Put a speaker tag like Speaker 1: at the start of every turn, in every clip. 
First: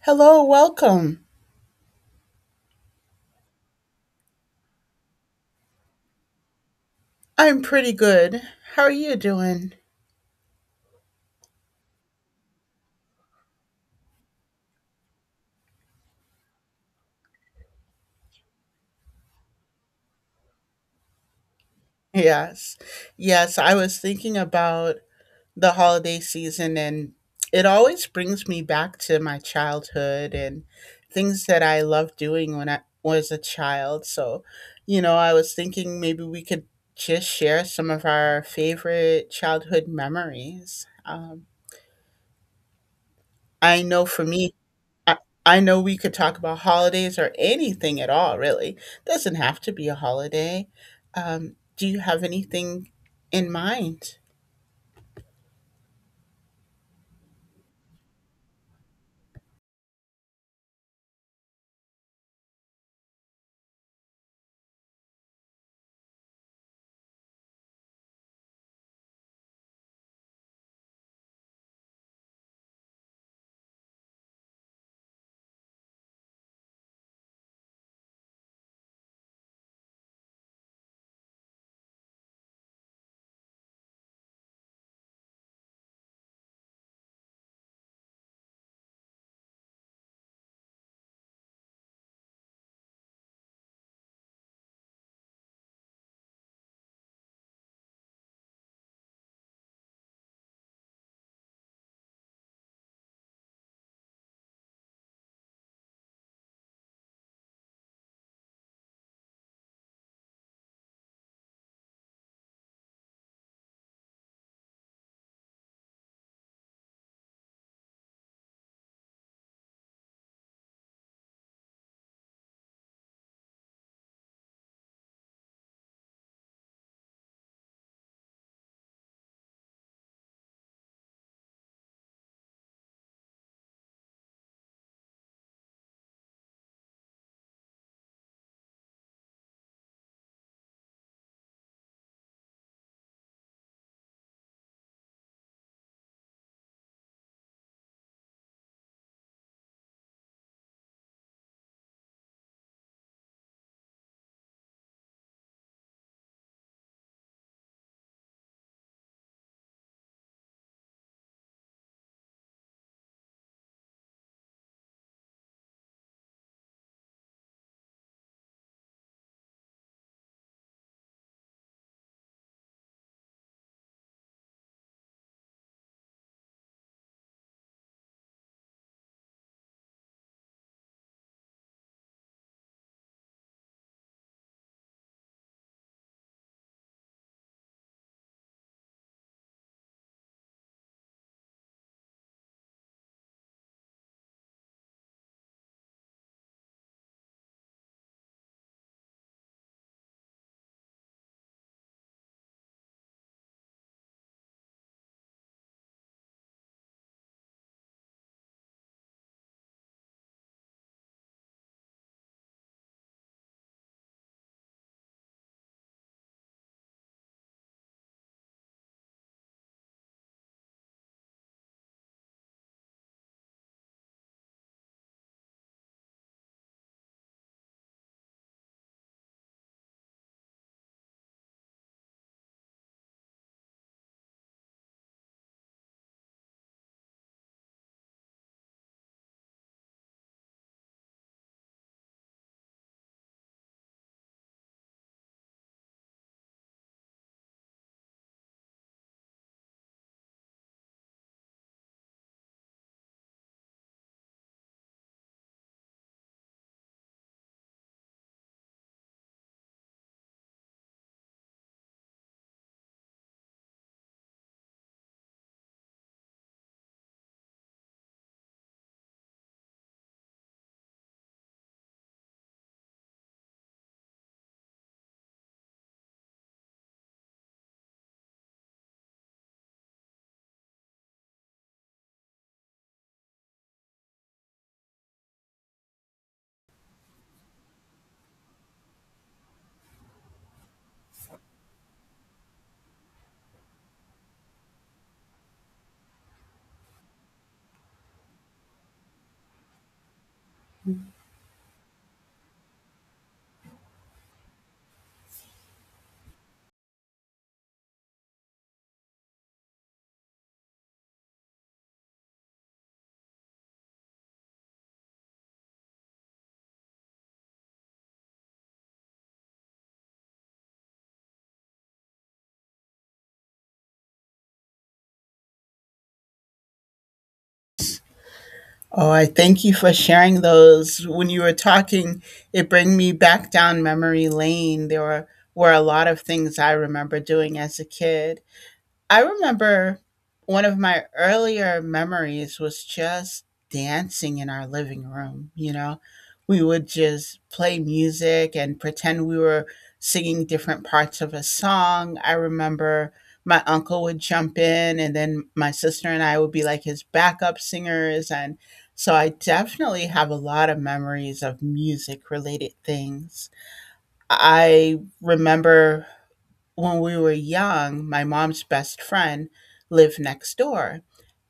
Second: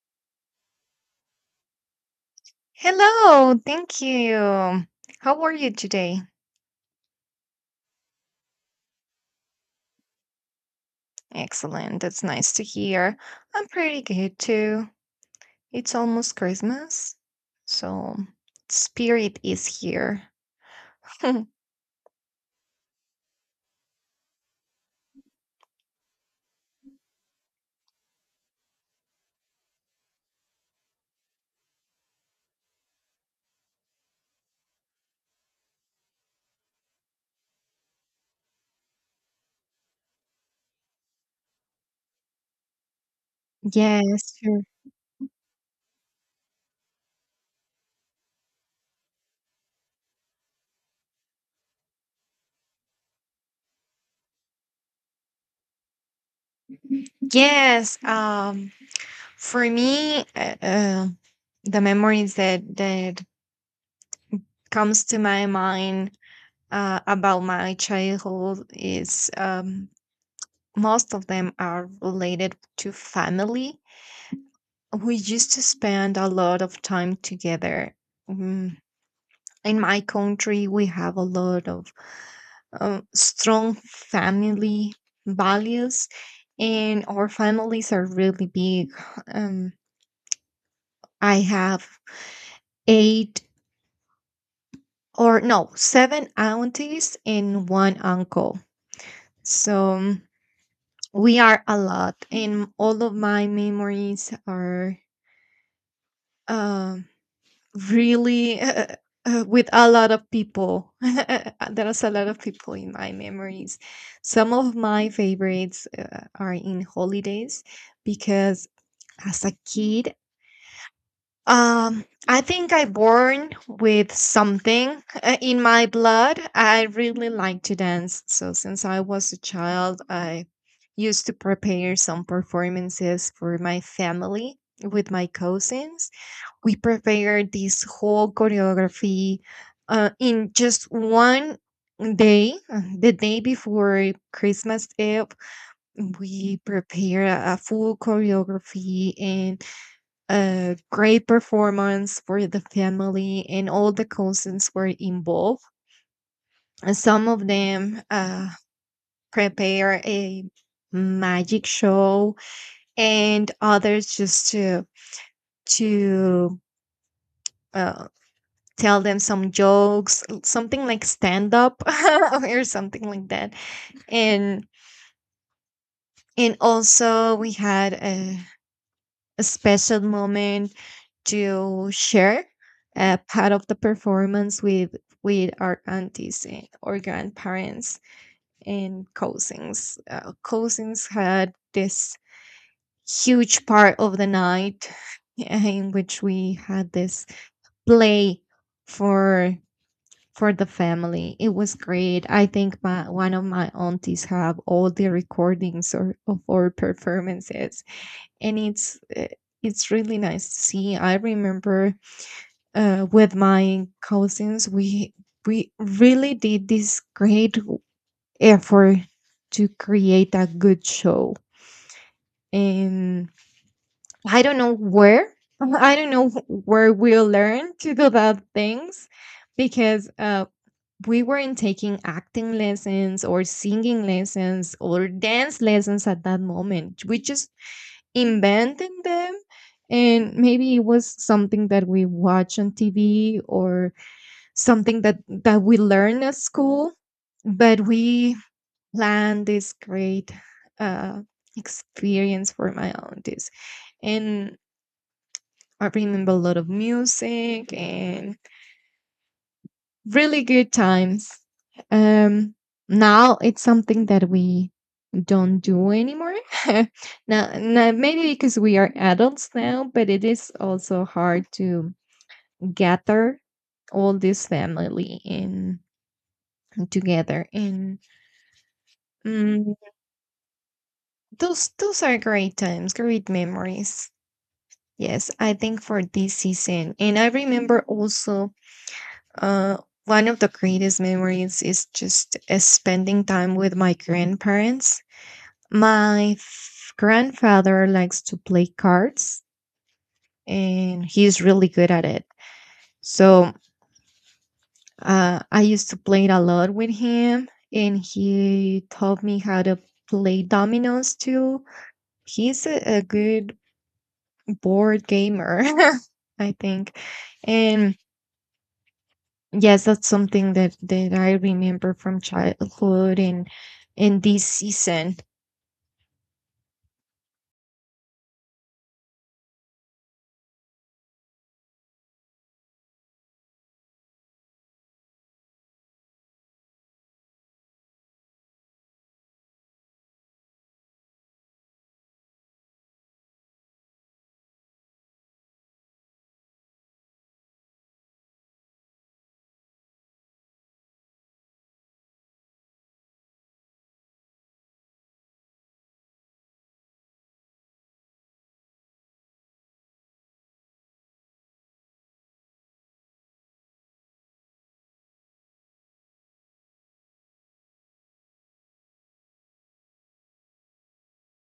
Speaker 1: Hello, welcome.
Speaker 2: Hello, thank you. How are you today?
Speaker 1: I'm pretty good. How are you doing?
Speaker 2: Excellent, that's nice to hear. I'm pretty good too. It's almost Christmas, so spirit is here.
Speaker 1: Yes. Yes, I was thinking about the holiday season, and it always brings me back to my childhood and things that I loved doing when I was a child. So, you know, I was thinking maybe we could just share some of our favorite childhood memories. I know for
Speaker 2: Yes,
Speaker 1: me,
Speaker 2: sure.
Speaker 1: I I know we could talk about holidays or anything at all, really. Doesn't have to be a holiday. Do you have anything in mind?
Speaker 2: Yes, for me, the memories that comes to my mind about my childhood is most of them are related to family. We used to spend a lot of time together. Mm, in my country, we have a lot of strong family values, and our families are really big. Um, I have eight or no, seven aunties and one uncle. So mm, we are a lot, and all of my memories are um really with a lot of people. There's a lot of people in my memories. Some of my favorites are in holidays, because as a kid, I think I born with something in my blood. I really like to dance. So since I was a child, I used to prepare some performances for my family with my cousins. We prepared this whole choreography in just one day, the day before Christmas Eve. We prepared a full choreography and a great performance for the family, and all the cousins were involved. And some of them prepare a magic show, and others just to uh, tell them some jokes, something like stand up or something like that. And and also we had a special moment to share a part of the performance with our aunties and or grandparents and cousins. Cousins had this huge part of the night in which we had this play for for the family. It was great. I think my one of my aunties have all the recordings, or, of our performances, and it's really nice to see. I remember with my cousins, we really did this great effort to create a good show. And I don't know where. I don't know where we learned to do that things, because we weren't taking acting lessons or singing lessons or dance lessons at that moment. We just invented them. And maybe it was something that we watch on TV, or something that, that we learn at school. But we planned this great uh, experience for my aunties. And I remember a lot of music and really good times. Um, now it's something that we don't do anymore. Now, now, maybe because we are adults now, but it is also hard to gather all this family in together. And mm, those are great times, great memories. Yes, I think for this season. And I remember also Uh, one of the greatest memories is just spending time with my grandparents. My grandfather likes to play cards, and he's really good at it. So I used to play it a lot with him, and he taught me how to play dominoes too. He's a good board gamer, I think. And yes, that's something that I remember from childhood and in this season.
Speaker 1: Oh, I thank you for sharing those. When you were talking, it bring me back down memory lane. There were a lot of things I remember doing as a kid. I remember one of my earlier memories was just dancing in our living room, you know? We would just play music and pretend we were singing different parts of a song. I remember my uncle would jump in, and then my sister and I would be like his backup singers. And so I definitely have a lot of memories of music related things. I remember when we were young, my mom's best friend lived next door.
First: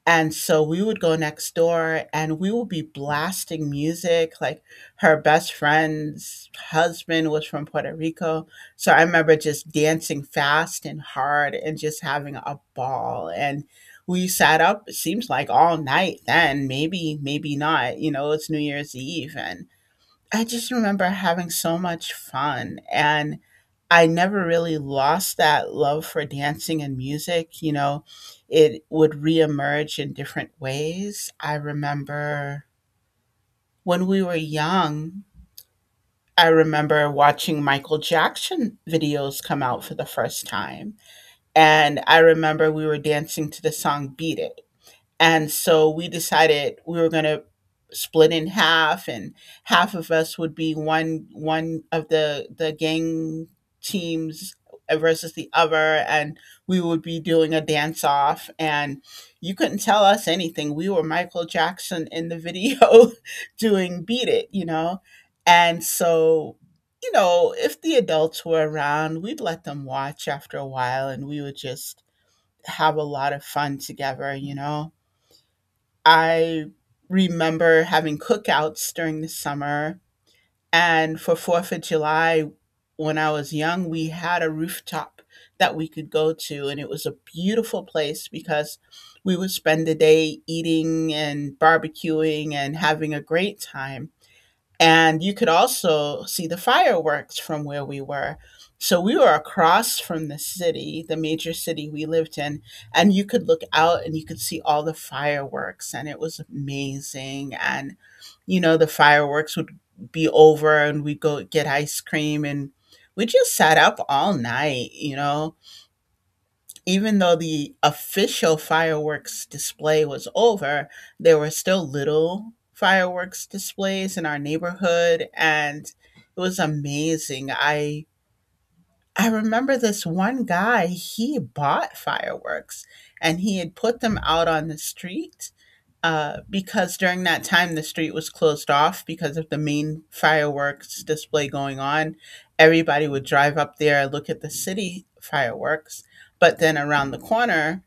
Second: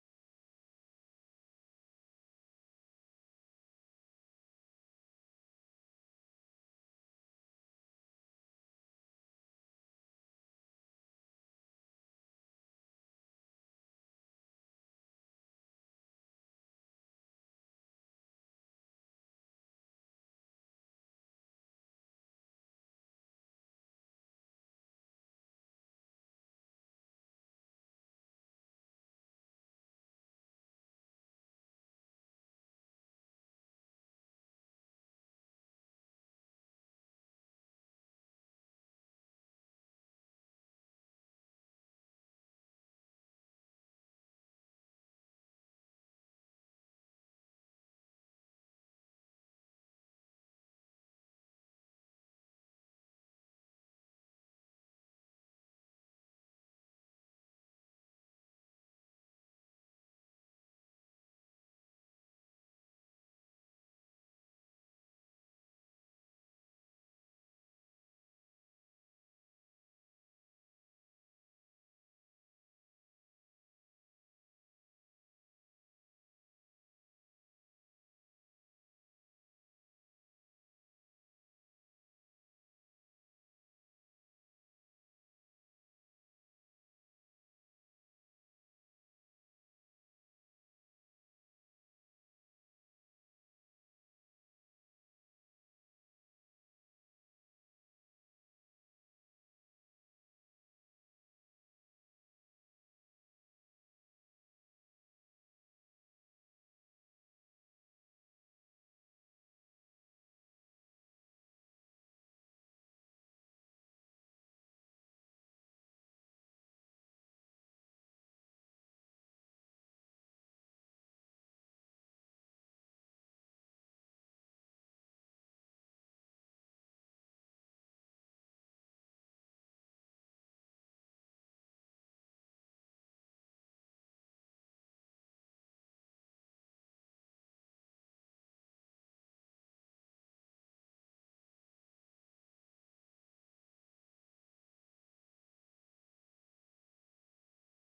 Speaker 1: And so we would go next door and we would be blasting music. Like her best friend's husband was from Puerto Rico. So I remember just dancing fast and hard and just having a ball. And we sat up, it seems like all night then, maybe, maybe not. You know, it's New Year's Eve. And I just remember having so much fun, and I never really lost that love for dancing and music, you know, it would reemerge in different ways. I remember when we were young, I remember watching Michael Jackson videos come out for the first time, and I remember we were dancing to the song "Beat It." And so we decided we were going to split in half, and half of us would be one of the gang teams versus the other, and we would be doing a dance off. And you couldn't tell us anything. We were Michael Jackson in the video doing Beat It, you know. And so, you know, if the adults were around, we'd let them watch after a while, and we would just have a lot of fun together, you know. I remember having cookouts during the summer, and for 4th of July, when I was young, we had a rooftop that we could go to, and it was a beautiful place because we would spend the day eating and barbecuing and having a great time. And you could also see the fireworks from where we were. So we were across from the city, the major city we lived in, and you could look out and you could see all the fireworks, and it was amazing. And, you know, the fireworks would be over and we'd go get ice cream, and we just sat up all night, you know. Even though the official fireworks display was over, there were still little fireworks displays in our neighborhood, and it was amazing. I remember this one guy, he bought fireworks and he had put them out on the street because during that time the street was closed off because of the main fireworks display going on. Everybody would drive up there, look at the city fireworks, but then around the corner,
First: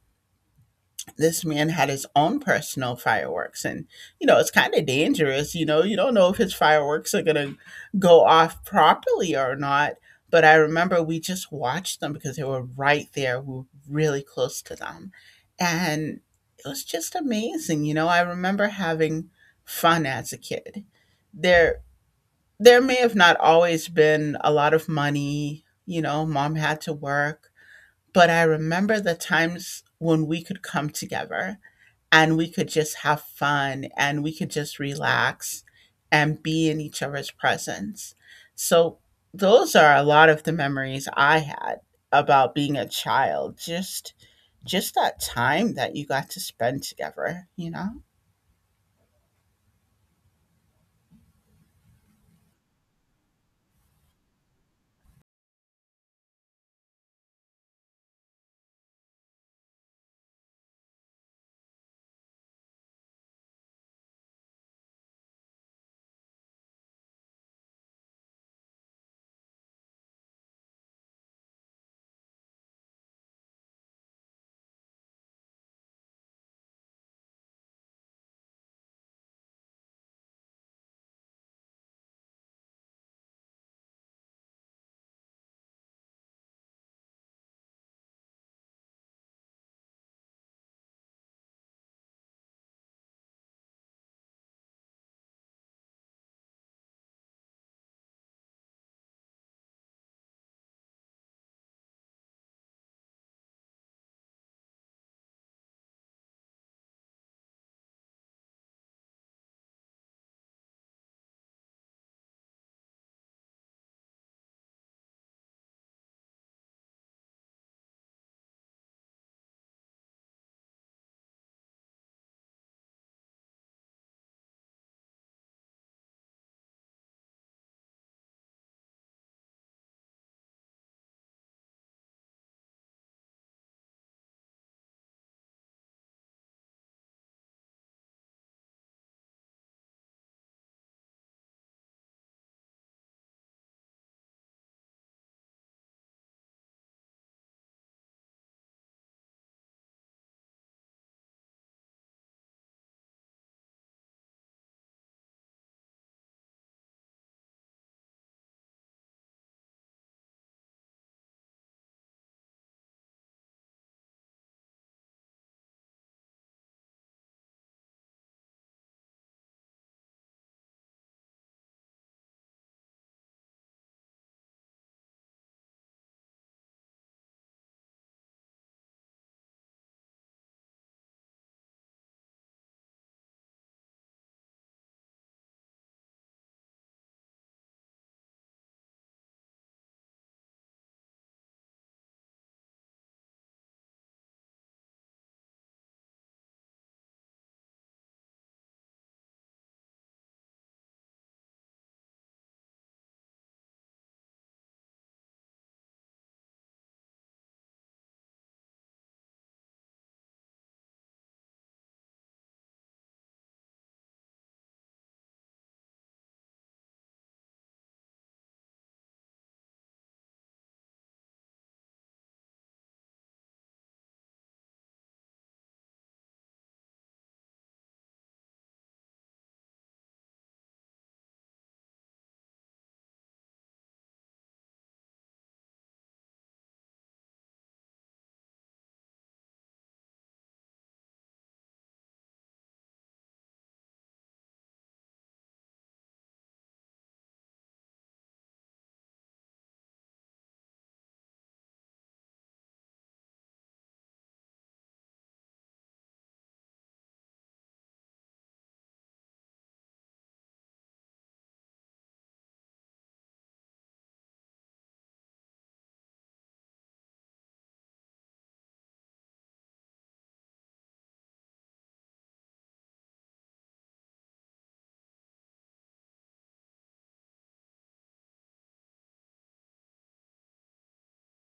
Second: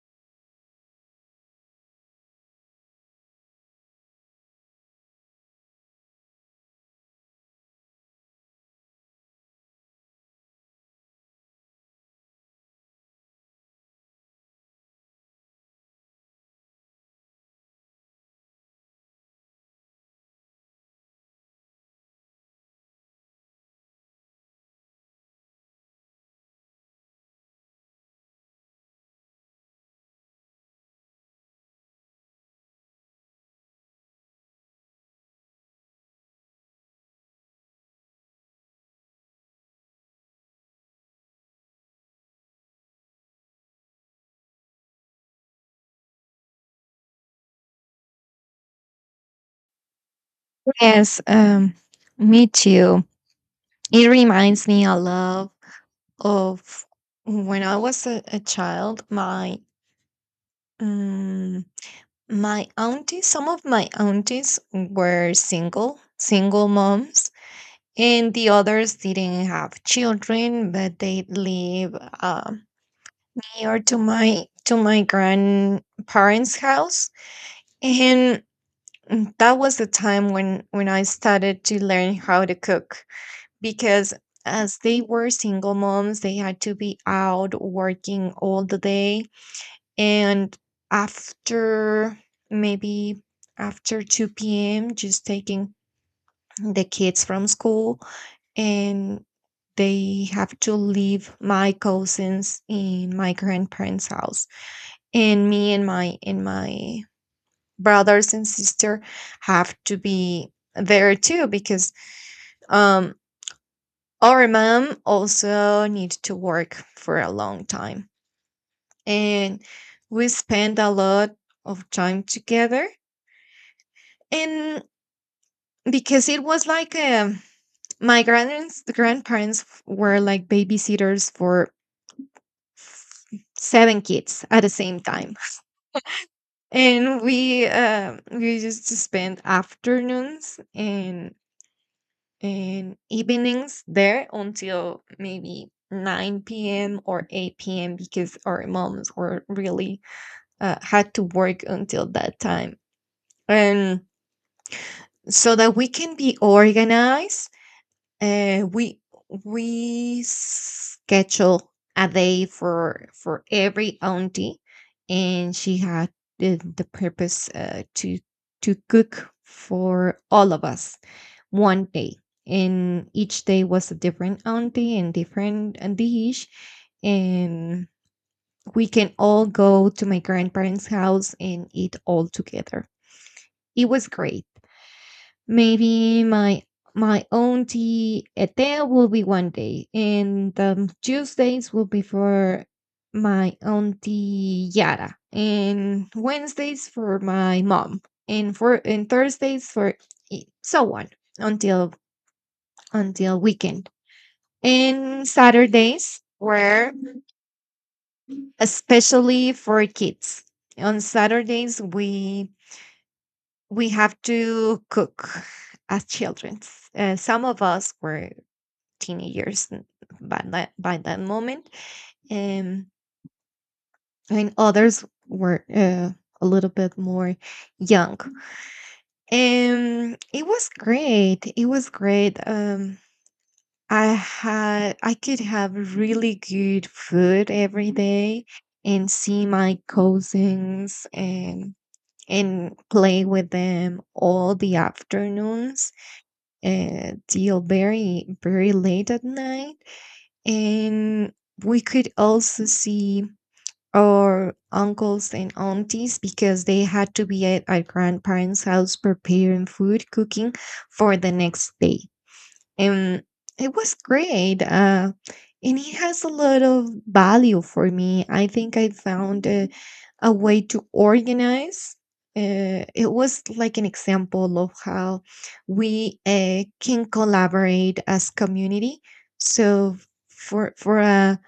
Speaker 1: this man had his own personal fireworks. And you know, it's kind of dangerous, you know, you don't know if his fireworks are going to go off properly or not, but I remember we just watched them because they were right there, we were really close to them. And it was just amazing, you know. I remember having fun as a kid. There there may have not always been a lot of money, you know, mom had to work, but I remember the times when we could come together and we could just have fun and we could just relax and be in each other's presence. So, those are a lot of the memories I had about being a child. Just that time that you got to spend together, you know?
Speaker 2: Yes, me too. It reminds me a lot of when I was a child, my um, my aunties, some of my aunties were single, single moms, and the others didn't have children, but they live um, near to my grandparents' house. And mm, that was the time when I started to learn how to cook, because as they were single moms, they had to be out working all the day. And after maybe after 2 p.m., just taking the kids from school, and they have to leave my cousins in my grandparents' house. And me and my brothers and sister have to be there too, because um our mom also need to work for a long time. And we spend a lot of time together. And because it was like my grandparents, the grandparents were like babysitters for f- seven kids at the same time. And we, we used to spend afternoons and evenings there until maybe 9 p.m. or 8 p.m., because our moms were really, had to work until that time. And so that we can be organized, uh, we we schedule a day for every auntie, and she had the purpose to cook for all of us one day. And each day was a different auntie and different dish. And we can all go to my grandparents house and eat all together. It was great. Maybe my auntie Ethel will be one day, and Tuesdays will be for my auntie Yara, and Wednesdays for my mom, and Thursdays for, so on, until until weekend. And Saturdays were especially for kids. On Saturdays, we have to cook as children. Some of us were teenagers by that moment, um, and others were a little bit more young. It was great. It was great. I could have really good food every day and see my cousins, and play with them all the afternoons till very very late at night. And we could also see our uncles and aunties, because they had to be at our grandparents' house preparing food, cooking for the next day. And it was great. And it has a lot of value for me. I think I found a way to organize. It was like an example of how we can collaborate as community. So for a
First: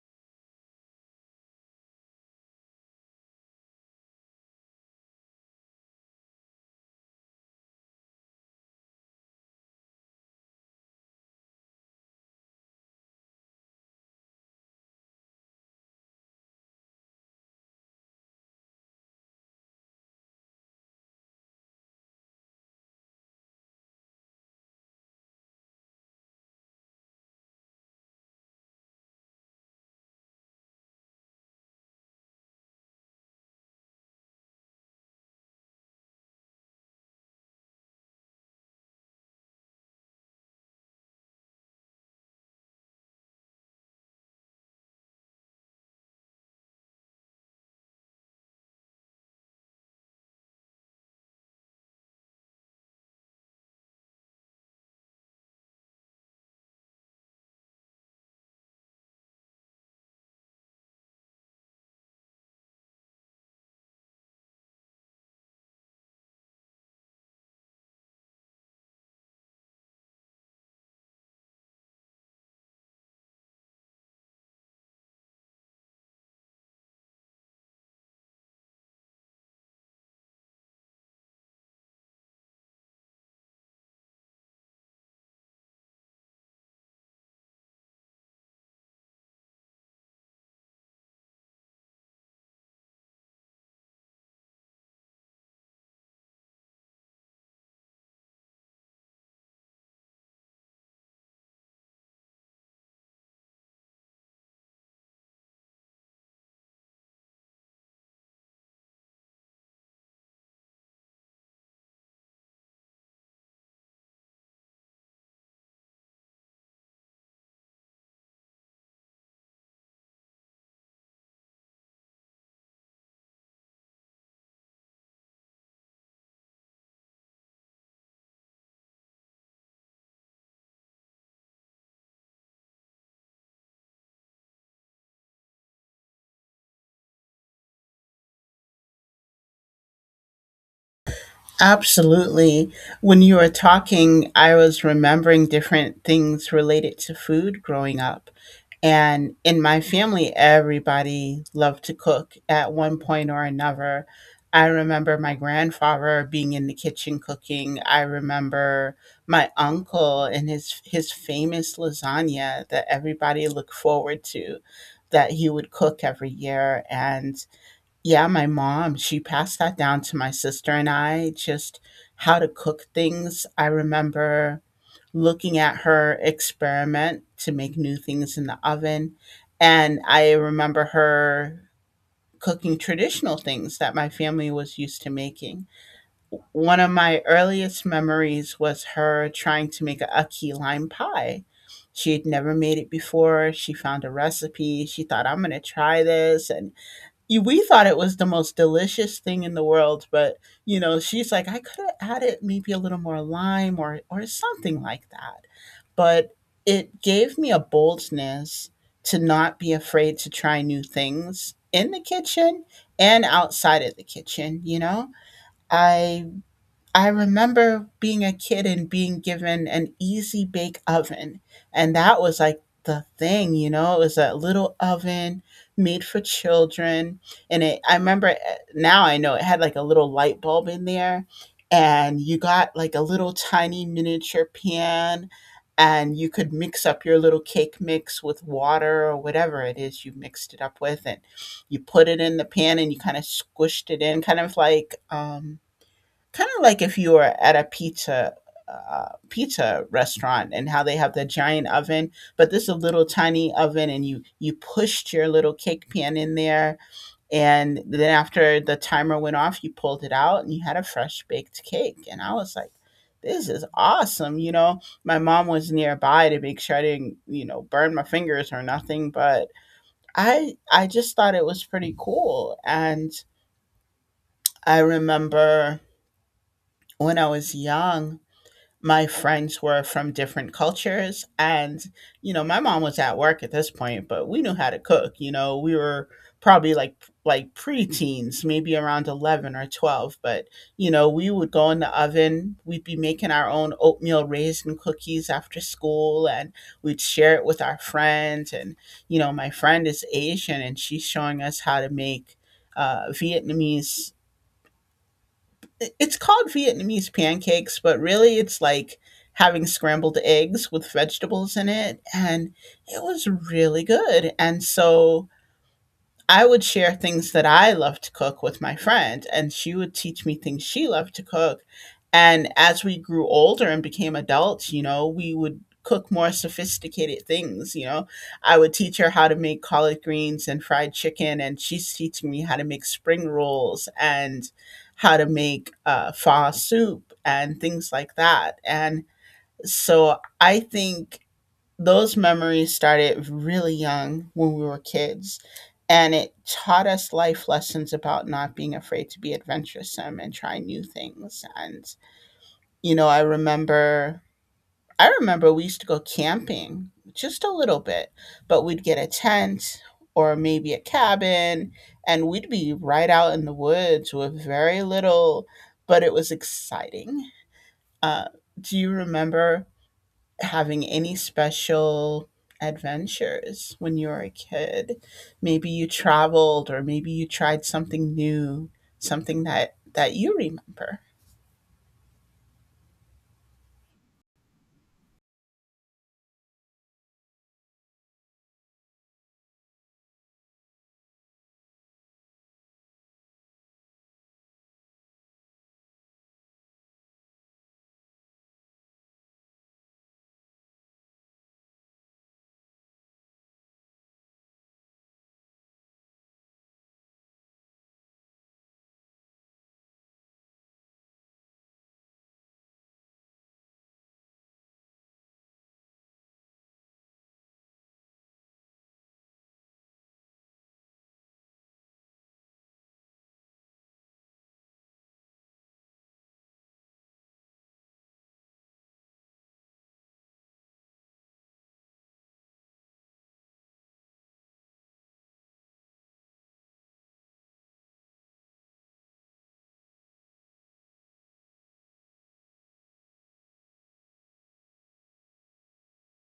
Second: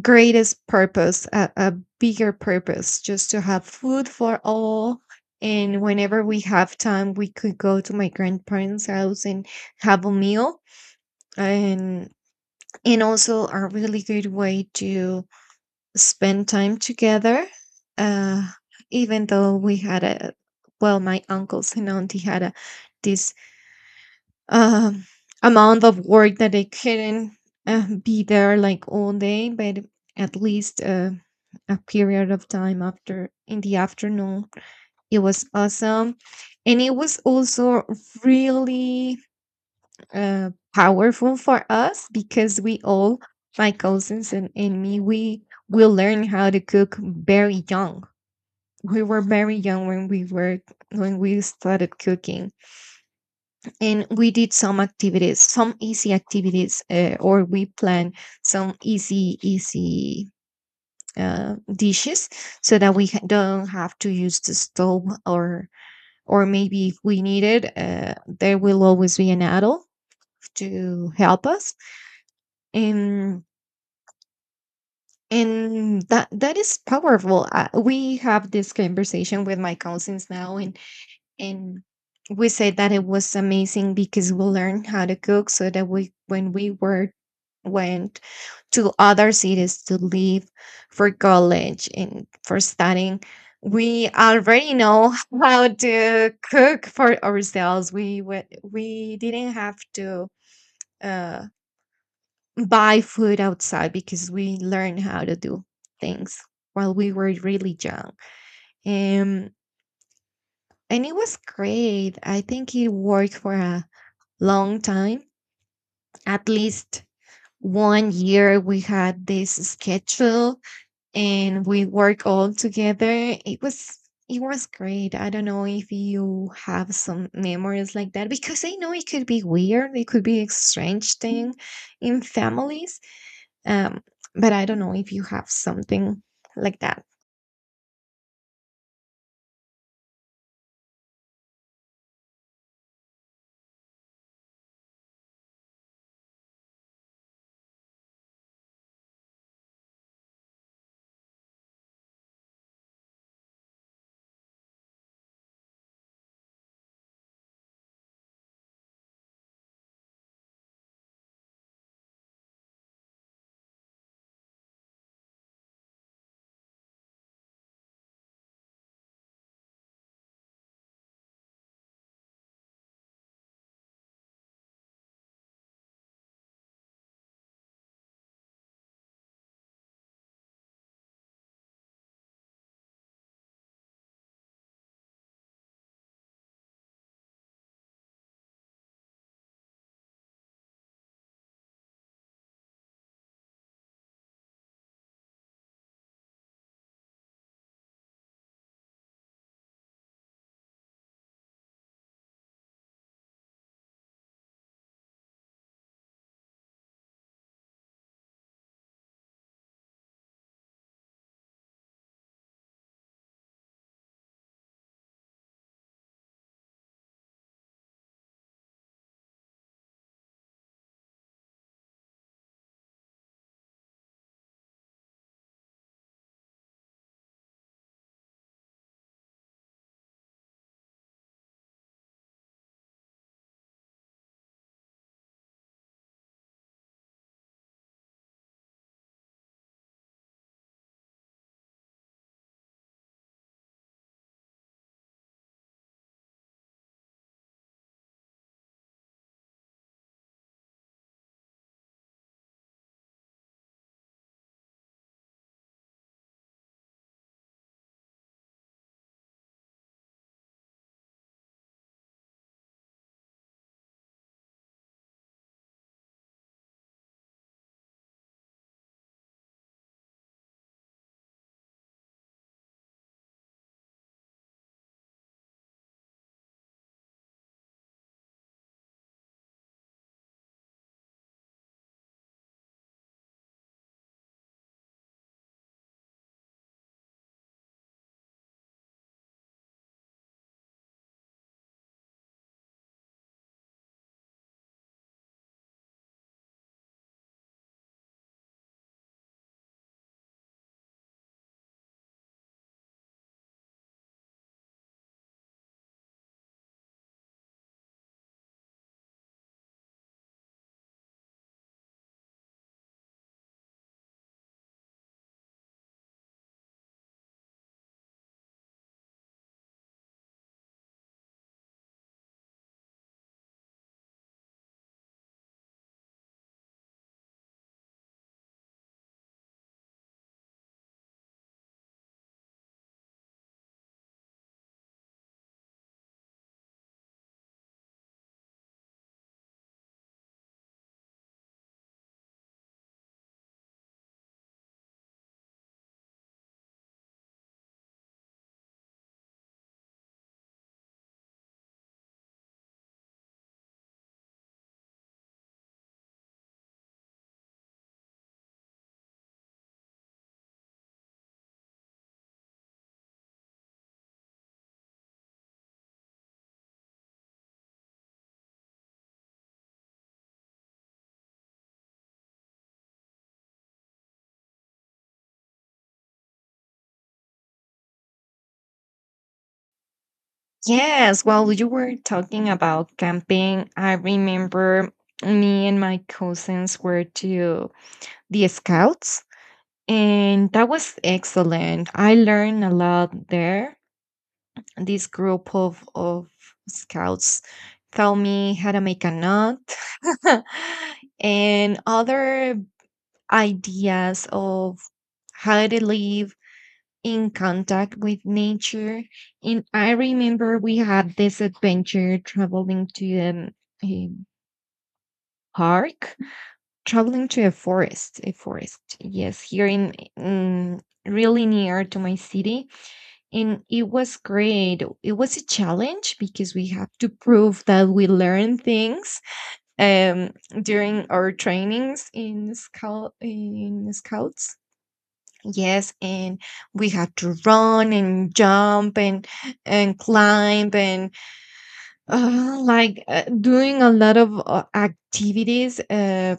Speaker 2: greatest purpose, a bigger purpose, just to have food for all. And whenever we have time, we could go to my grandparents' house and have a meal. and and also a really good way to spend time together, uh even though we had a, well, my uncles and auntie had a this um amount of work that they couldn't be there like all day, but at least a period of time after in the afternoon. It was awesome. And it was also really powerful for us, because we all, my cousins and me, we learn how to cook very young. We were very young when we were when we started cooking. And we did some activities, some easy activities, or we plan some easy dishes, so that we don't have to use the stove, or maybe if we need it, there will always be an adult to help us. And and that is powerful. We have this conversation with my cousins now, and we said that it was amazing, because we learned how to cook so that we when we were went to other cities to live for college and for studying, we already know how to cook for ourselves. We didn't have to uh buy food outside, because we learned how to do things while we were really young. Um, and it was great. I think it worked for a long time. At least one year, we had this schedule and we work all together. It was great. I don't know if you have some memories like that, because I know it could be weird. It could be a strange thing in families. Um, but I don't know if you have something like that.
Speaker 1: Absolutely. When you were talking, I was remembering different things related to food growing up. And in my family, everybody loved to cook at one point or another. I remember my grandfather being in the kitchen cooking. I remember my uncle and his famous lasagna that everybody looked forward to, that he would cook every year. And yeah, my mom, she passed that down to my sister and I just how to cook things. I remember looking at her experiment to make new things in the oven. And I remember her cooking traditional things that my family was used to making. One of my earliest memories was her trying to make a key lime pie. She had never made it before. She found a recipe. She thought, I'm going to try this. And we thought it was the most delicious thing in the world, but you know, she's like, I could have added maybe a little more lime or something like that. But it gave me a boldness to not be afraid to try new things in the kitchen and outside of the kitchen, you know? I I remember being a kid and being given an easy bake oven. And that was like the thing, you know, it was a little oven made for children. And it, I remember now I know it had like a little light bulb in there. And you got like a little tiny miniature pan. And you could mix up your little cake mix with water or whatever it is you mixed it up with. And you put it in the pan and you kind of squished it in, kind of like if you were at a pizza pizza restaurant and how they have the giant oven, but this is a little tiny oven, and you pushed your little cake pan in there, and then after the timer went off, you pulled it out and you had a fresh baked cake, and I was like. This is awesome, you know. My mom was nearby to make sure I didn't, you know, burn my fingers or nothing, but I just thought it was pretty cool. And I remember when I was young, my friends were from different cultures. And you know, my mom was at work at this point, but we knew how to cook, you know. We were probably like pre-teens, maybe around 11 or 12. But you know, we would go in the oven, we'd be making our own oatmeal raisin cookies after school, and we'd share it with our friends. And you know, my friend is Asian and she's showing us how to make Vietnamese it's called Vietnamese pancakes, but really it's like having scrambled eggs with vegetables in it. And it was really good. And so I would share things that I love to cook with my friend, and she would teach me things she loved to cook. And as we grew older and became adults, you know, we would cook more sophisticated things. You know, I would teach her how to make collard greens and fried chicken, and she's teaching me how to make spring rolls and how to make pho soup and things like that. And so I think those memories started really young when we were kids, and it taught us life lessons about not being afraid to be adventuresome and try new things. And you know, I remember we used to go camping just a little bit, but we'd get a tent or maybe a cabin, and we'd be right out in the woods with very little, but it was exciting. Uh, do you remember having any special adventures when you were a kid? Maybe you traveled or maybe you tried something new, something that that you remember.
Speaker 2: Yes, while you were talking about camping, I remember me and my cousins were to the scouts, and that was excellent. I learned a lot there. This group of scouts taught me how to make a knot and other ideas of how to live in contact with nature. And I remember we had this adventure, traveling to a park, traveling to a forest, yes, here in really near to my city. And it was great. It was a challenge, because we have to prove that we learn things um, during our trainings in scouts. Yes, and we had to run and jump and climb, and doing a lot of activities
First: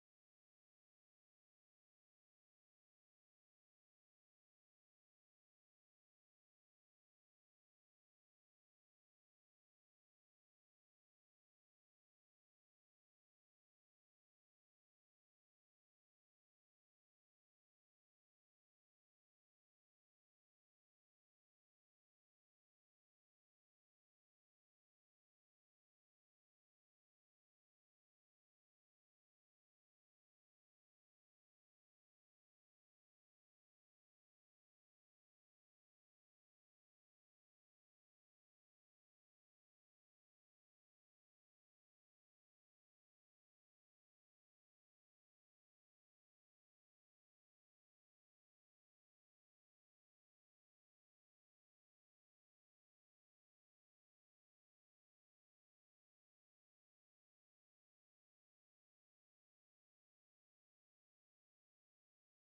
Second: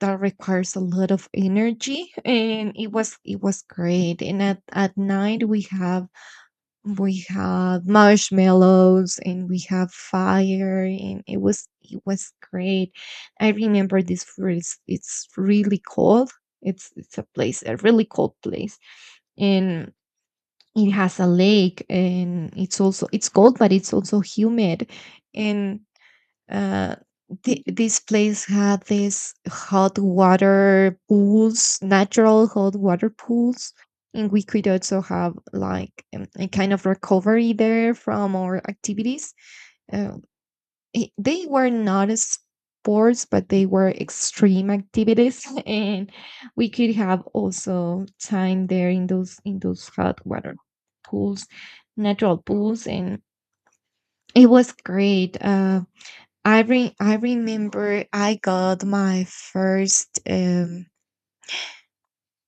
Speaker 2: that requires a lot of energy. And it was great. And at night we had marshmallows and we had fire, and it was great. I remember this place, it's really cold. It's a place, a really cold place. And it has a lake, and it's also, it's cold, but it's also humid. And uh, the, this place had these hot water pools, natural hot water pools. And we could also have like a kind of recovery there from our activities. Uh, they were not as sports, but they were extreme activities, and we could have also time there in those hot water pools, natural pools. And it was great. I remember I got my first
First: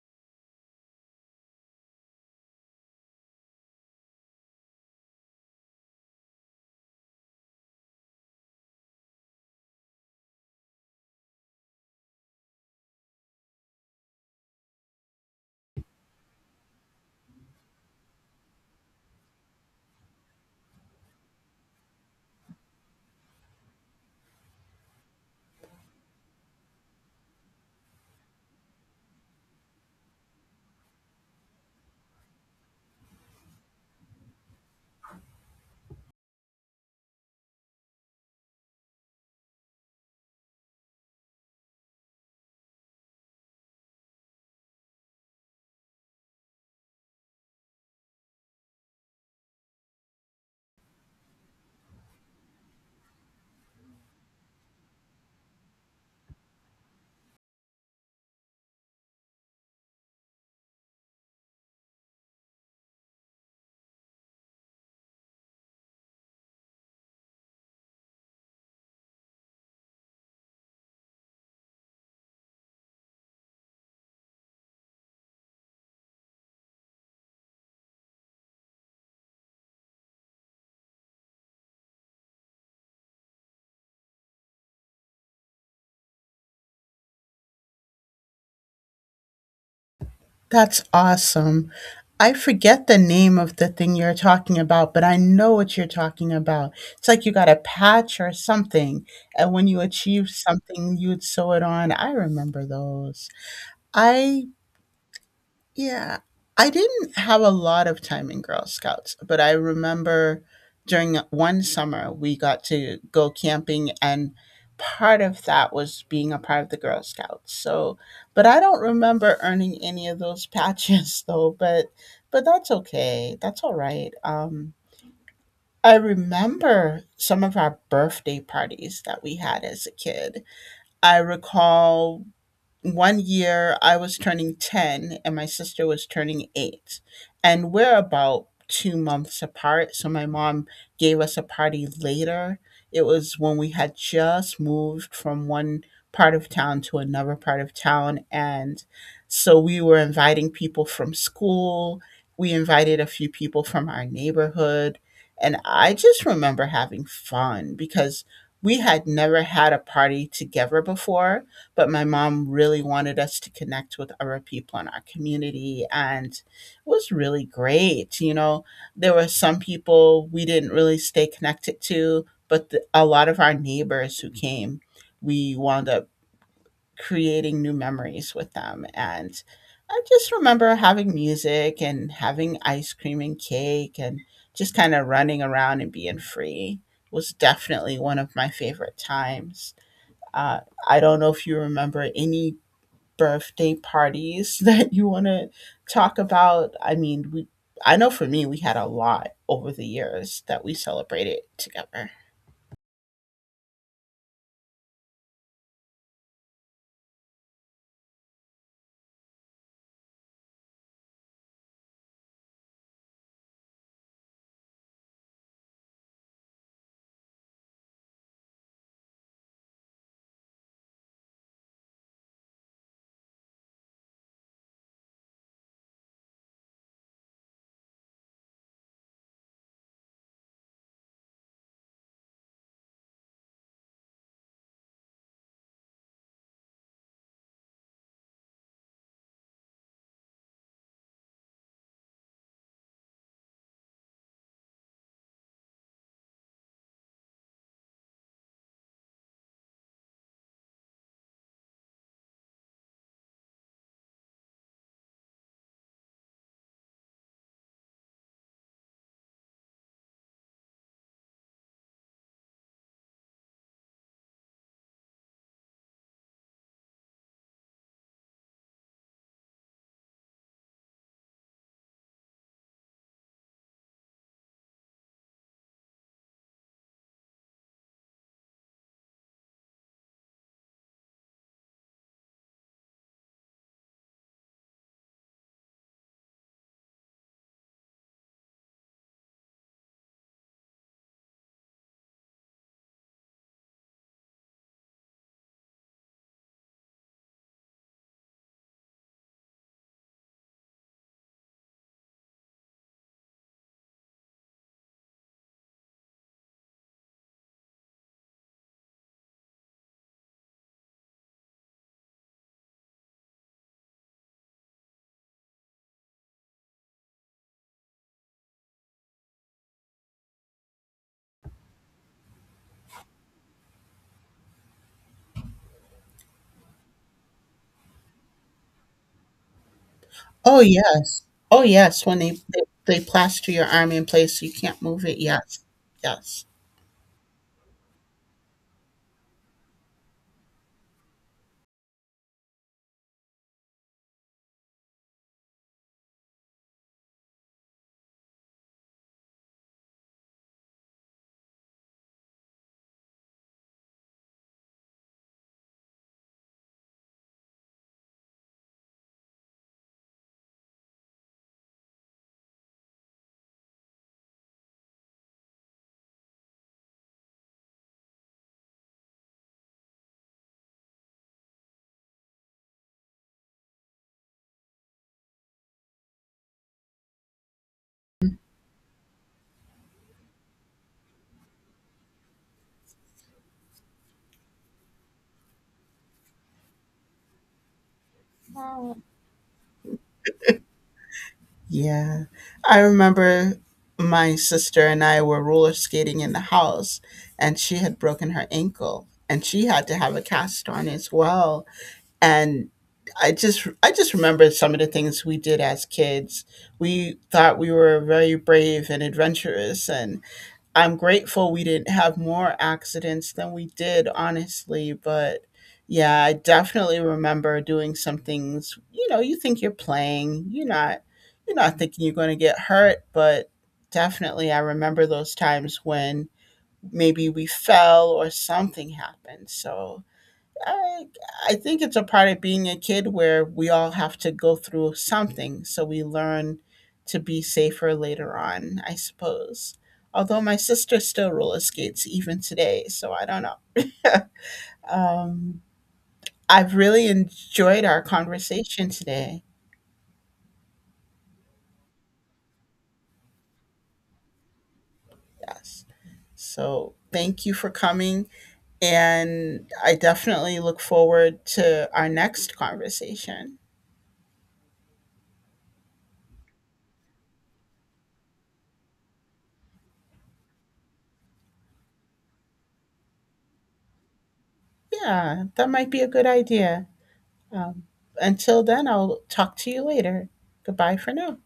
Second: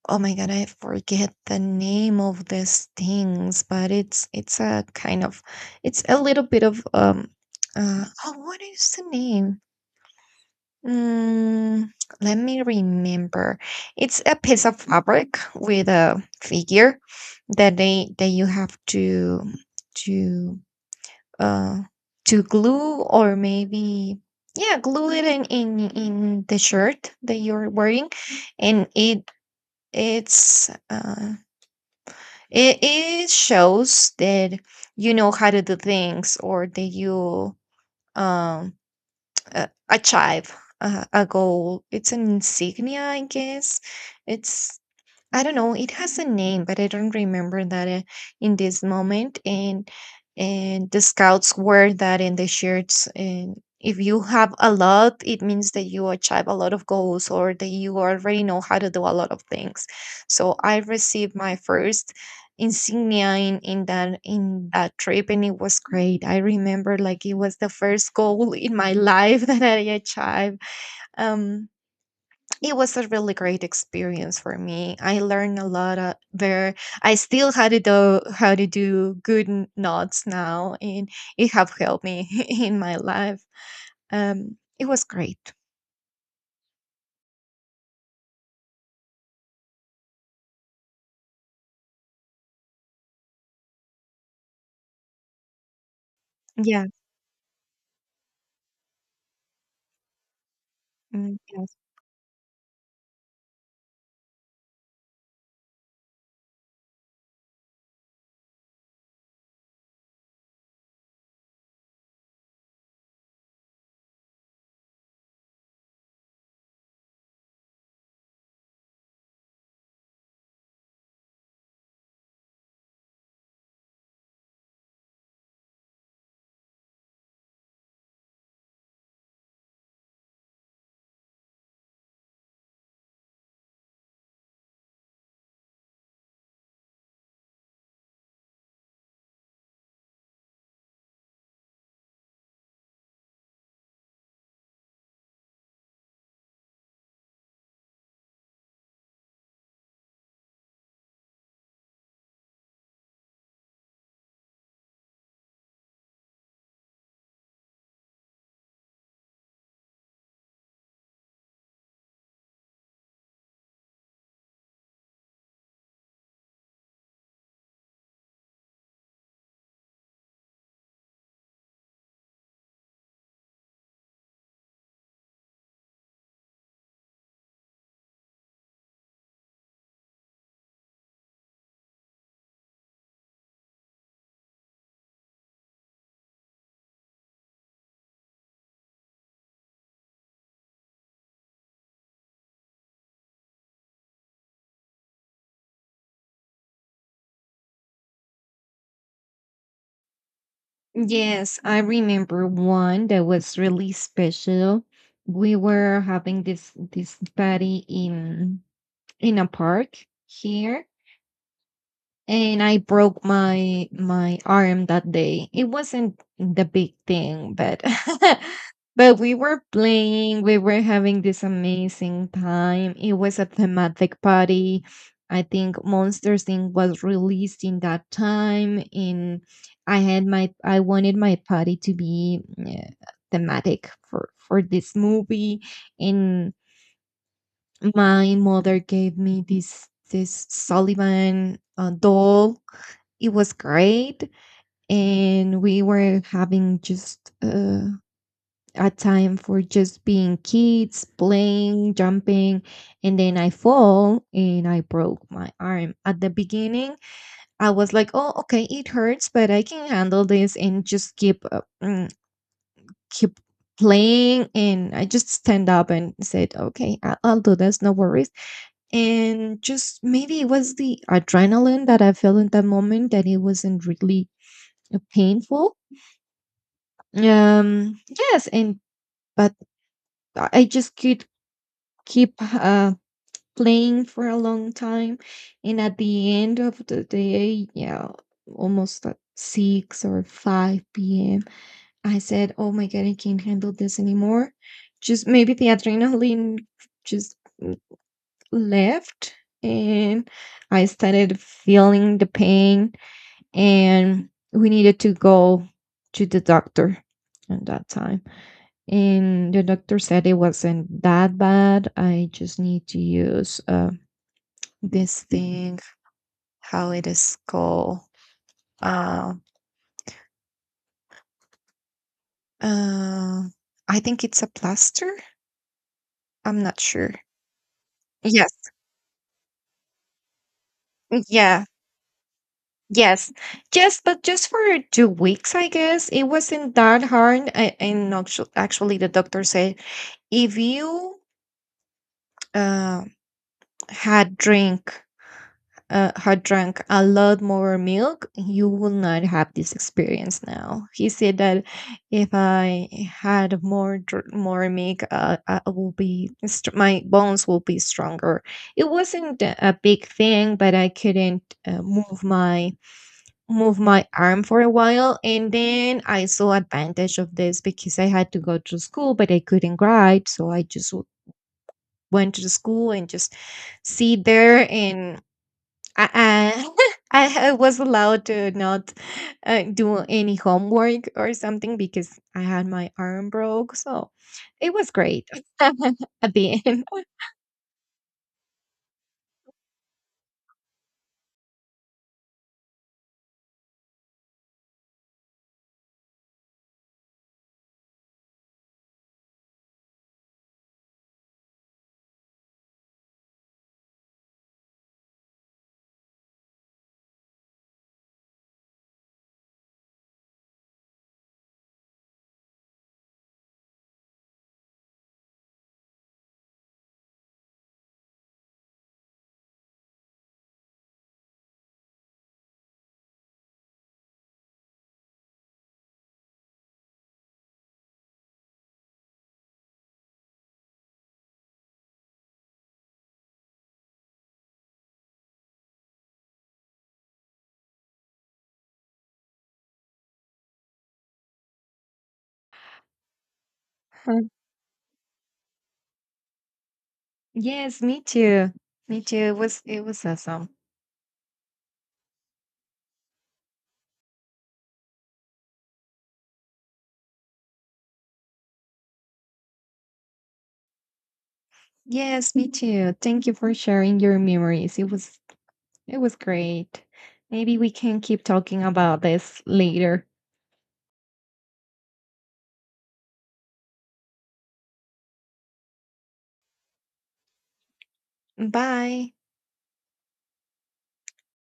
Speaker 2: oh my god, I forget the name of these things, but it's a kind of it's a little bit of oh, what is the name? Mm, let me remember. It's a piece of fabric with a figure that they that you have to to uh, to glue, or maybe yeah, glue it in, in the shirt that you're wearing, and it's uh, it shows that you know how to do things, or that you um achieve a goal. It's an insignia, I guess. It's, I don't know. It has a name, but I don't remember that in this moment. And the scouts wear that in the shirts. And if you have a lot, it means that you achieve a lot of goals, or that you already know how to do a lot of things. So I received my first insignia in that in that trip, and it was great. I remember, like, it was the first goal in my life that I achieved. Um it was a really great experience for me. I learned a lot there. I still how to do good knots now, and it have helped me in my life. It was great.
Speaker 1: That's awesome. I forget the name of the thing you're talking about, but I know what you're talking about.
Speaker 2: Yeah.
Speaker 1: It's like you got a patch or something, and when you achieve something, you would
Speaker 2: Mm,
Speaker 1: sew it
Speaker 2: yes.
Speaker 1: on. I remember those. I Yeah. I didn't have a lot of time in Girl Scouts, but I remember during one summer we got to go camping, and part of that was being a part of the Girl Scouts. So, but I don't remember earning any of those patches though, but that's okay. That's all right. I remember some of our birthday parties that we had as a kid. I recall one year I was turning 10 and my sister was turning 8. And we're about two months apart. So my mom gave us a party later. It was when we had just moved from one part of town to another part of town. And so we were inviting people from school. We invited a few people from our neighborhood. And I just remember having fun because we had never had a party together before, but my mom really wanted us to connect with other people in our community. And it was really great, you know. There were some people we didn't really stay connected to, but the, a lot of our neighbors who came, we wound up creating new memories with them. And I just remember having music and having ice cream and cake and just kind of running around and being free was definitely one of my favorite times. uh, I don't know if you remember any birthday parties that you want to talk about? I mean, we I know for me we had a lot over the years that we celebrated
Speaker 2: Yes, I
Speaker 1: together.
Speaker 2: remember one that was really special. We were having this party in a park here, and I broke my arm that day. It wasn't the big thing, but but we were playing, we were having this amazing time. It was a thematic party. I think Monsters Inc. was released in that time, and I had my, I wanted my party to be thematic for this movie, and my mother gave me this Sullivan doll. It was great, and we were having just a time for just being kids, playing, jumping, and then I fall and I broke my arm. At the beginning, I was like, "Oh, okay, it hurts, but I can handle this," and just keep keep playing, and I just stand up and said, okay, I'll do this, no worries. And just maybe it was the adrenaline that I felt in that moment, that it wasn't really painful. Yes, and but I just could keep playing for a long time, and at the end of the day, yeah, almost at six or five p.m., I said, "Oh my god, I can't handle this anymore." Just maybe the adrenaline just left, and I started feeling the pain, and we needed to go to the doctor at that time. And the doctor said it wasn't that bad. I just need to use this thing, how it is called. Uh, uh, I think it's a plaster. I'm not sure. Yes.
Speaker 1: Oh yes. Oh
Speaker 2: Yeah.
Speaker 1: yes, when they they
Speaker 2: Yes,
Speaker 1: plaster your arm
Speaker 2: yes,
Speaker 1: in
Speaker 2: but
Speaker 1: place so
Speaker 2: just
Speaker 1: you
Speaker 2: for
Speaker 1: can't move
Speaker 2: two
Speaker 1: it.
Speaker 2: weeks,
Speaker 1: Yes.
Speaker 2: I guess it
Speaker 1: Yes.
Speaker 2: wasn't that hard. Actually, the doctor said, if you uh, had drink had drank a lot more milk, you will not have this experience now. He said that if I had more milk, I will be my bones will be stronger. It wasn't a big thing, but I couldn't move my arm for a while, and then I saw advantage of this because I had to go to school, but I couldn't write, so I just went to the school and just sit there, and I was allowed to not do any homework or something because I had my arm broke. So it was great at the end.
Speaker 1: Oh. Yeah. I remember my sister and I were roller skating in the house and she had broken her ankle and she had to have a cast on as well. And I just remember some of the things we did as kids. We thought we were very brave and adventurous, and I'm grateful we didn't have more accidents than we did, honestly. But yeah, I definitely remember doing some things, you know, you think you're playing, you're not thinking you're going to get hurt. But definitely I remember those times when maybe we fell or something happened. So I I think it's a part of being a kid where we all have to go through something so we learn to be safer later on, I suppose. Although my sister still roller skates even today, so I don't know.
Speaker 2: Uh,
Speaker 1: um, I've really
Speaker 2: Yes,
Speaker 1: enjoyed our
Speaker 2: me too.
Speaker 1: conversation
Speaker 2: Me too. It
Speaker 1: today.
Speaker 2: was, it was awesome.
Speaker 1: Yes. So thank you for coming. And I definitely look forward to our
Speaker 2: Yes, me
Speaker 1: next
Speaker 2: too. Thank you for
Speaker 1: conversation.
Speaker 2: sharing your memories. It was, it was great. Maybe we can keep talking about this later.
Speaker 1: Yeah, that might be a good idea. Um, until then,
Speaker 2: Bye.
Speaker 1: I'll talk to you later. Goodbye for now.